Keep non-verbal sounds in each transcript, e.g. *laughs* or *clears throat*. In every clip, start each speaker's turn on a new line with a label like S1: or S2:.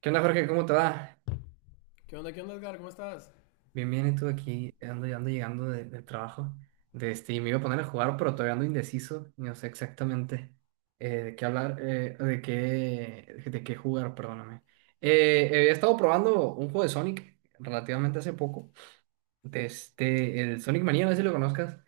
S1: ¿Qué onda, Jorge? ¿Cómo te va?
S2: Qué onda, Edgar? ¿Cómo estás?
S1: Bien, bien, y tú aquí ando llegando del trabajo. Y me iba a poner a jugar, pero todavía ando indeciso. No sé exactamente de qué hablar, de qué jugar, perdóname. He estado probando un juego de Sonic relativamente hace poco. El Sonic Mania, no sé si lo conozcas.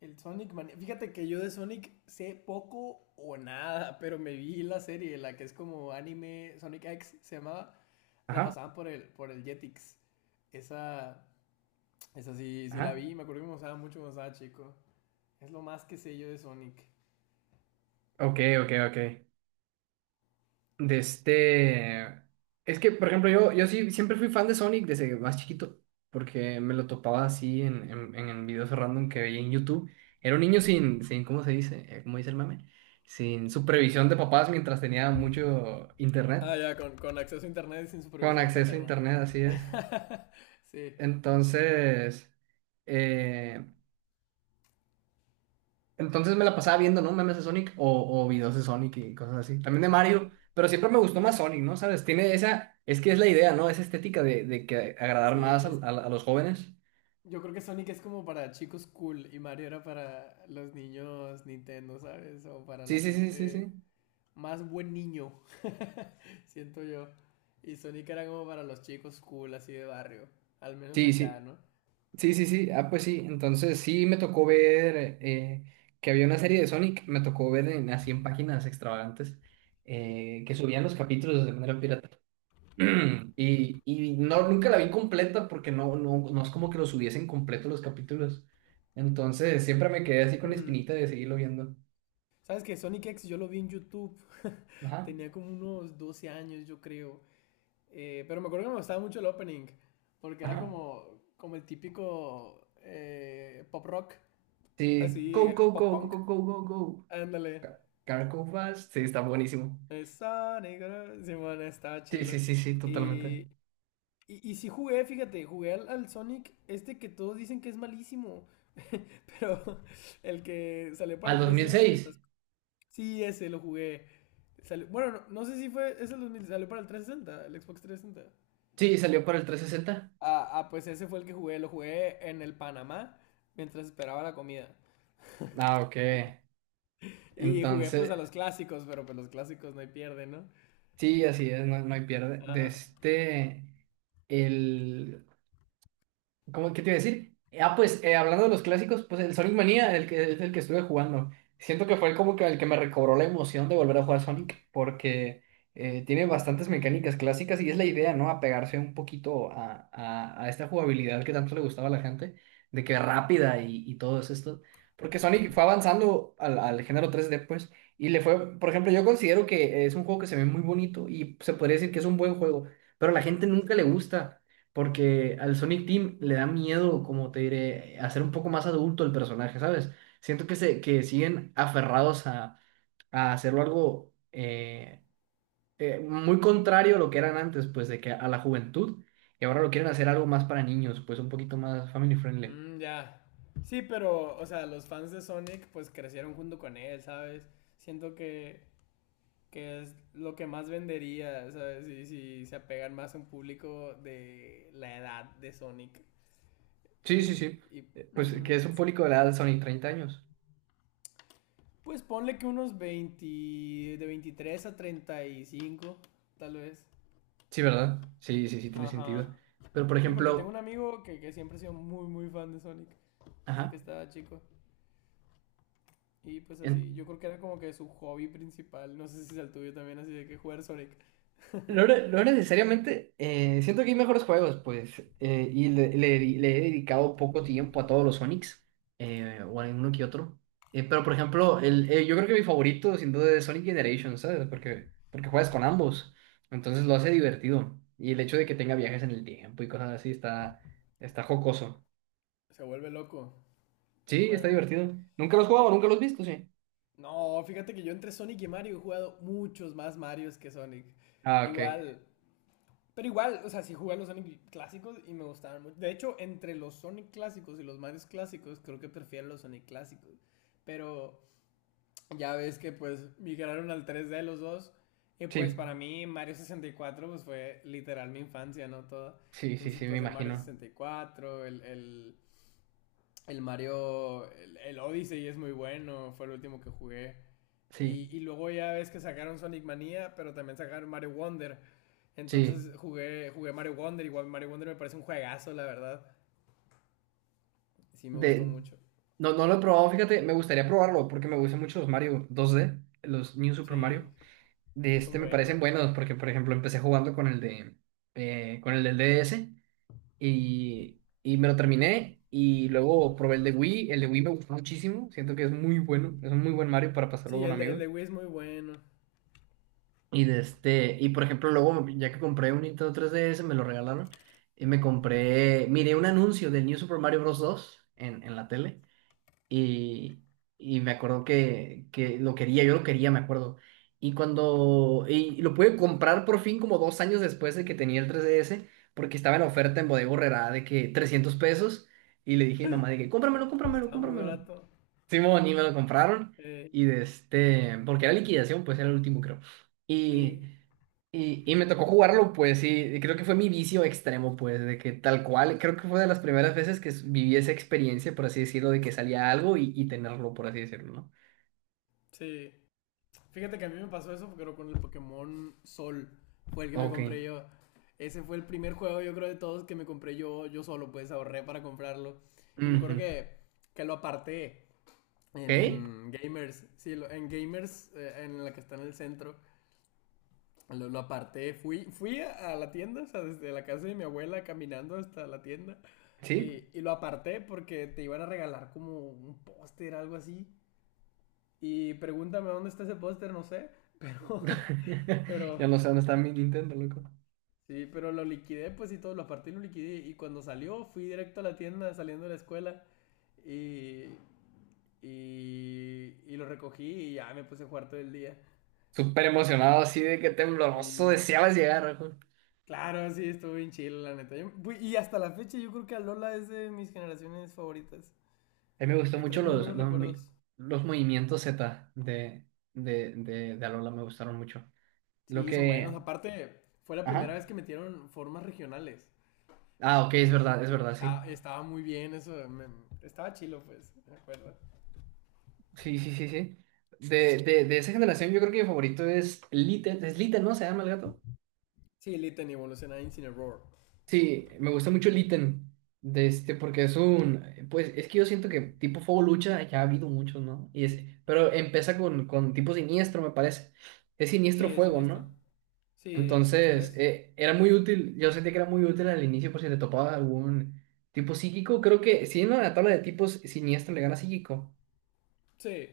S2: El Sonic Mania. Fíjate que yo de Sonic sé poco o nada, *laughs* pero me vi la serie, la que es como anime Sonic X, se llamaba. La
S1: Ajá,
S2: pasaban por el Jetix. Esa, esa sí, sí la
S1: ajá.
S2: vi, me acuerdo que me gustaba mucho cuando estaba chico. Es lo más que sé yo de Sonic.
S1: Ok, ok, ok. de este... Es que, por ejemplo, yo sí siempre fui fan de Sonic desde más chiquito, porque me lo topaba así en videos random que veía en YouTube. Era un niño sin, ¿cómo se dice? ¿Cómo dice el mame? Sin supervisión de papás mientras tenía mucho internet.
S2: Ah, ya, con acceso a internet y sin
S1: Con
S2: supervisión
S1: acceso a
S2: paterna.
S1: internet, así es.
S2: *laughs* Sí,
S1: Entonces, eh, Entonces me la pasaba viendo, ¿no? Memes de Sonic o videos de Sonic y cosas así. También de Mario, pero siempre me gustó más Sonic, ¿no? ¿Sabes? Tiene esa, es que es la idea, ¿no? Esa estética de que agradar
S2: sí,
S1: más
S2: es,
S1: a los jóvenes.
S2: yo creo que Sonic es como para chicos cool y Mario era para los niños Nintendo, ¿sabes? O para
S1: Sí,
S2: la
S1: sí, sí, sí,
S2: gente
S1: sí.
S2: más buen niño, *laughs* siento yo. Y Sonic era como para los chicos cool, así de barrio. Al menos
S1: Sí,
S2: acá,
S1: sí,
S2: ¿no?
S1: sí, sí, sí. Ah, pues sí. Entonces sí me tocó ver que había una serie de Sonic, me tocó ver en, así en páginas extravagantes que subían los capítulos de manera pirata. *clears throat* Y no, nunca la vi completa porque no, no, no es como que lo subiesen completo los capítulos. Entonces siempre me quedé así con la
S2: Uh-huh.
S1: espinita de seguirlo viendo.
S2: Sabes que Sonic X yo lo vi en YouTube. *laughs*
S1: Ajá,
S2: Tenía como unos 12 años, yo creo. Pero me acuerdo que me gustaba mucho el opening. Porque era
S1: ajá.
S2: como el típico pop rock.
S1: Sí.
S2: Así,
S1: Go, go,
S2: pop
S1: go, go,
S2: punk.
S1: go, go, go, go.
S2: Ándale.
S1: Car Go Fast. Sí, está buenísimo.
S2: Sonic, ¿no? Simón, estaba
S1: Sí, sí,
S2: chilo.
S1: sí, sí, totalmente.
S2: Y, y sí jugué, fíjate, jugué al Sonic, este que todos dicen que es malísimo, *laughs* pero el que salió para
S1: ¿Al
S2: el
S1: dos mil
S2: 360, que
S1: seis
S2: estás... Sí, ese lo jugué. Bueno, no, no sé si fue, es el 2000, salió para el 360, el Xbox 360.
S1: Sí, salió para el 360.
S2: Ah, ah, pues ese fue el que jugué, lo jugué en el Panamá mientras esperaba la comida.
S1: Ah, ok.
S2: Y jugué pues
S1: Entonces,
S2: a los clásicos, pero pues los clásicos no hay pierde, ¿no?
S1: sí, así es, no, no hay pierde.
S2: Ajá.
S1: El... ¿Cómo, qué te iba a decir? Ah, pues hablando de los clásicos, pues el Sonic Mania, el que es el que estuve jugando. Siento que fue como que el que me recobró la emoción de volver a jugar Sonic, porque tiene bastantes mecánicas clásicas y es la idea, ¿no? Apegarse un poquito a esta jugabilidad que tanto le gustaba a la gente, de que rápida y todo es esto. Porque Sonic fue avanzando al género 3D, pues, y le fue, por ejemplo, yo considero que es un juego que se ve muy bonito y se podría decir que es un buen juego, pero a la gente nunca le gusta porque al Sonic Team le da miedo, como te diré, hacer un poco más adulto el personaje, ¿sabes? Siento que, que siguen aferrados a hacerlo algo muy contrario a lo que eran antes, pues de que a la juventud, y ahora lo quieren hacer algo más para niños, pues un poquito más family friendly.
S2: Mm, ya. Sí, pero, o sea, los fans de Sonic pues crecieron junto con él, ¿sabes? Siento que es lo que más vendería, ¿sabes? Y si se apegan más a un público de la edad de Sonic.
S1: Sí, sí,
S2: Eh,
S1: sí.
S2: y,
S1: Pues que
S2: Ujú.
S1: es un público de la edad de Sonic 30 años.
S2: Pues ponle que unos 20, de 23 a 35, tal vez.
S1: Sí, ¿verdad? Sí, sí, sí, tiene sentido.
S2: Ajá.
S1: Pero por
S2: Sí, porque tengo un
S1: ejemplo,
S2: amigo que siempre ha sido muy, muy fan de Sonic, desde que
S1: ajá.
S2: estaba chico. Y pues así, yo
S1: en-
S2: creo que era como que su hobby principal, no sé si es el tuyo también, así de que jugar Sonic.
S1: No,
S2: *laughs*
S1: no necesariamente, siento que hay mejores juegos, pues, y le he dedicado poco tiempo a todos los Sonics, o a uno que otro. Pero, por ejemplo, yo creo que mi favorito, sin duda, es Sonic Generations, ¿sabes? Porque juegas con ambos, entonces lo hace divertido. Y el hecho de que tenga viajes en el tiempo y cosas así está jocoso.
S2: Se vuelve loco el
S1: Sí, está
S2: juego.
S1: divertido. Nunca los he jugado, nunca los he visto, sí.
S2: No, fíjate que yo entre Sonic y Mario he jugado muchos más Marios que Sonic.
S1: Ah, ok.
S2: Igual, pero igual, o sea, sí jugué a los Sonic clásicos y me gustaban mucho. De hecho, entre los Sonic clásicos y los Marios clásicos, creo que prefiero los Sonic clásicos. Pero ya ves que pues migraron al 3D los dos. Y pues
S1: Sí,
S2: para mí Mario 64 pues fue literal mi infancia, ¿no? Toda.
S1: sí, sí,
S2: Entonces
S1: sí, me
S2: pues el Mario
S1: imagino.
S2: 64, el Mario, el Odyssey es muy bueno, fue el último que jugué.
S1: Sí,
S2: Y luego ya ves que sacaron Sonic Mania, pero también sacaron Mario Wonder.
S1: sí.
S2: Entonces jugué Mario Wonder. Igual Mario Wonder me parece un juegazo, la verdad. Sí, me gustó
S1: De,
S2: mucho.
S1: No, no lo he probado, fíjate, me gustaría probarlo porque me gustan mucho los Mario 2D, los New Super
S2: Sí,
S1: Mario. De
S2: sí,
S1: este
S2: son
S1: me
S2: buenos.
S1: parecen buenos porque, por ejemplo, empecé jugando con el del DS y me lo terminé y luego probé el de Wii. El de Wii me gustó muchísimo, siento que es muy bueno, es un muy buen Mario para pasarlo
S2: Sí,
S1: con
S2: el
S1: amigos.
S2: de Wii es muy bueno.
S1: Y por ejemplo, luego ya que compré un Nintendo 3DS, me lo regalaron y me compré, miré un anuncio del New Super Mario Bros. 2 en la tele. Y, y me acuerdo que lo quería, yo lo quería, me acuerdo. Y lo pude comprar por fin como 2 años después de que tenía el 3DS, porque estaba en oferta en Bodega Aurrerá de que 300 pesos. Y le dije a mi mamá de que, cómpramelo, cómpramelo,
S2: Estaba muy
S1: cómpramelo.
S2: barato.
S1: Simón, y me lo compraron.
S2: Sí,
S1: Y porque era liquidación, pues era el último, creo.
S2: sí,
S1: Y, y me tocó jugarlo, pues, y creo que fue mi vicio extremo, pues, de que tal cual, creo que fue de las primeras veces que viví esa experiencia, por así decirlo, de que salía algo y tenerlo, por así decirlo, ¿no?
S2: sí. Fíjate que a mí me pasó eso, pero con el Pokémon Sol. Fue el que me
S1: Ok.
S2: compré yo. Ese fue el primer juego, yo creo, de todos que me compré yo, yo solo, pues ahorré para comprarlo. Y me
S1: Ujú.
S2: acuerdo que lo aparté. En,
S1: ¿Ok?
S2: en Gamers, sí, en Gamers, en la que está en el centro, lo aparté. Fui a la tienda, o sea, desde la casa de mi abuela caminando hasta la tienda.
S1: ¿Sí?
S2: Y lo aparté porque te iban a regalar como un póster, algo así. Y pregúntame dónde está ese póster, no sé. Pero, *laughs*
S1: *laughs*
S2: pero,
S1: Ya no sé dónde está mi Nintendo, loco.
S2: sí, pero lo liquidé, pues y todo, lo aparté y lo liquidé. Y cuando salió, fui directo a la tienda saliendo de la escuela. Y, y lo recogí y ya me puse a jugar todo el día.
S1: Súper emocionado, así de que tembloroso, deseabas llegar.
S2: Claro, sí, estuvo bien chido, la neta. Y hasta la fecha yo creo que Alola es de mis generaciones favoritas.
S1: A mí me gustó
S2: Me
S1: mucho
S2: trae muy buenos recuerdos.
S1: los movimientos Z de Alola, me gustaron mucho. Lo
S2: Sí, son buenos.
S1: que...
S2: Aparte, fue la primera
S1: Ajá.
S2: vez que metieron formas regionales.
S1: Ah, ok,
S2: Y
S1: es verdad, sí.
S2: estaba muy bien eso. Estaba chilo, pues, me acuerdo.
S1: Sí, sí, sí, sí. De esa generación yo creo que mi favorito es Litten. Es Litten, ¿no? ¿Se llama el gato?
S2: Sí, Litten evoluciona Incineroar.
S1: Sí, me gusta mucho Litten. Porque es un... Pues es que yo siento que tipo Fuego Lucha ya ha habido muchos, ¿no? Pero empieza con tipo siniestro, me parece. Es
S2: Sí,
S1: siniestro
S2: es
S1: fuego,
S2: siniestro.
S1: ¿no?
S2: Sí, los
S1: Entonces,
S2: tres.
S1: era muy útil, yo sentí que era muy útil al inicio por si te topaba algún tipo psíquico. Creo que si no, en la tabla de tipos siniestro le gana psíquico.
S2: Sí.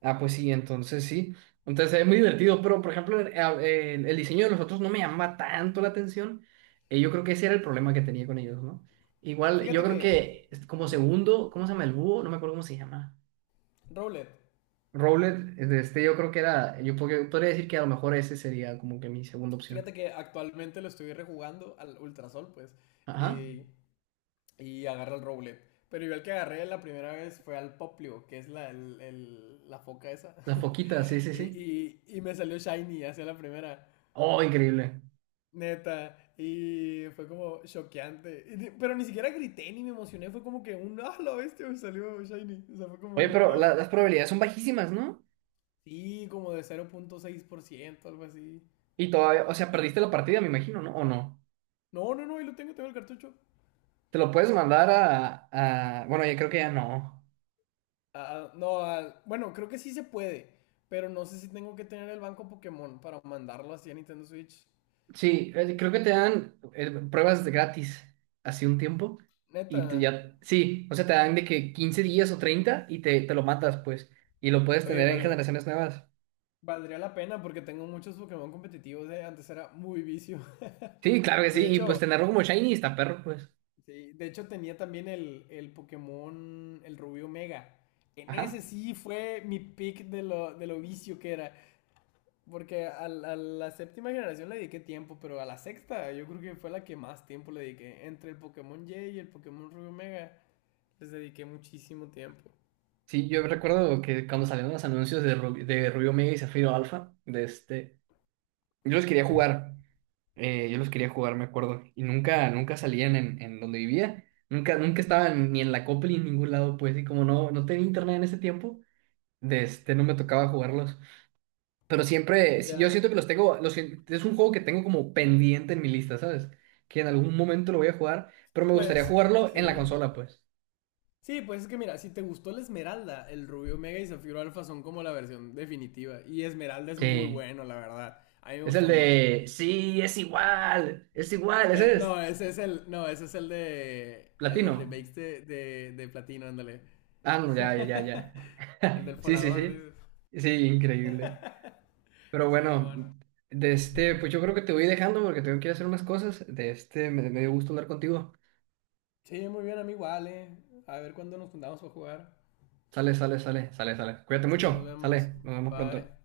S1: Ah, pues sí. Entonces es muy divertido, pero por ejemplo, el diseño de los otros no me llama tanto la atención. Yo creo que ese era el problema que tenía con ellos, ¿no? Igual, yo
S2: Fíjate
S1: creo
S2: que,
S1: que es como
S2: mm,
S1: segundo, ¿cómo se llama el búho? No me acuerdo cómo se llama.
S2: Rowlet.
S1: Rowlet, de este yo podría decir que a lo mejor ese sería como que mi segunda
S2: Fíjate
S1: opción.
S2: que actualmente lo estoy rejugando al Ultrasol, pues.
S1: Ajá.
S2: Y y agarra el roble. Pero yo el que agarré la primera vez fue al Poplio, que es la foca esa.
S1: La foquita, sí,
S2: *laughs*
S1: sí,
S2: Y,
S1: sí.
S2: y- y me salió Shiny hacia la primera.
S1: Oh, increíble.
S2: Neta. Y fue como choqueante. Pero ni siquiera grité ni me emocioné. Fue como que un *laughs* ah, la bestia me salió Shiny. O sea, fue como
S1: Oye,
S2: un
S1: pero
S2: ah.
S1: las
S2: Qué-".
S1: probabilidades son bajísimas, ¿no?
S2: Sí, como de 0,6% algo así.
S1: Y todavía, o sea, perdiste la partida, me imagino, ¿no? ¿O no?
S2: No, no, no, ahí lo tengo, tengo el cartucho.
S1: Te lo puedes mandar a, bueno, yo creo que ya no.
S2: Ah, ah, no, ah, bueno, creo que sí se puede. Pero no sé si tengo que tener el banco Pokémon para mandarlo así a Nintendo Switch.
S1: Sí, creo que te dan pruebas de gratis hace un tiempo y te
S2: Neta,
S1: ya... Sí, o sea, te dan de que 15 días o 30 y te lo matas, pues. Y lo puedes
S2: oye,
S1: tener en generaciones nuevas.
S2: valdría la pena porque tengo muchos Pokémon competitivos. Antes era muy vicio. *laughs*
S1: Sí, claro que
S2: Y
S1: sí.
S2: de
S1: Y pues
S2: hecho,
S1: tenerlo como shiny está perro, pues.
S2: sí, de hecho tenía también el Pokémon, el Rubio Mega. En ese
S1: Ajá.
S2: sí fue mi pick de lo vicio que era. Porque a la séptima generación le dediqué tiempo, pero a la sexta yo creo que fue la que más tiempo le dediqué. Entre el Pokémon Y y el Pokémon Rubio Mega, les dediqué muchísimo tiempo.
S1: Sí, yo recuerdo que cuando salieron los anuncios de Rubio Omega y Zafiro Alpha. Yo los quería jugar, yo los quería jugar, me acuerdo, y nunca, nunca salían en donde vivía, nunca, nunca estaban ni en la copla ni en ningún lado, pues, y como no, no tenía internet en ese tiempo, no me tocaba jugarlos, pero siempre, sí, yo
S2: Ya,
S1: siento que los tengo, es un juego que tengo como pendiente en mi lista, ¿sabes? Que en algún momento lo voy a jugar, pero me gustaría
S2: pues,
S1: jugarlo en la
S2: sí.
S1: consola, pues.
S2: Sí, pues es que mira, si te gustó la Esmeralda, el Rubio Mega y Zafiro Alfa son como la versión definitiva. Y Esmeralda es muy
S1: Sí,
S2: bueno, la verdad. A mí me
S1: es el
S2: gustó mucho.
S1: de, sí, es igual, ese
S2: Eh,
S1: es,
S2: no, ese es el, no, ese es el de el,
S1: platino.
S2: los remakes de Platino, ándale.
S1: Ah, no, ya, ya, ya, ya.
S2: *laughs* El del
S1: *laughs* Sí, sí,
S2: Folagor,
S1: sí.
S2: dices.
S1: Sí, increíble. Pero
S2: Sí, bueno.
S1: bueno, pues yo creo que te voy dejando porque tengo que ir a hacer unas cosas. Me dio gusto hablar contigo.
S2: Sí, muy bien, amigo, vale. A ver cuándo nos juntamos para jugar.
S1: Sale, sale, sale, sale, sale. Cuídate
S2: Sí, nos
S1: mucho.
S2: vemos.
S1: Sale, nos vemos pronto.
S2: Bye.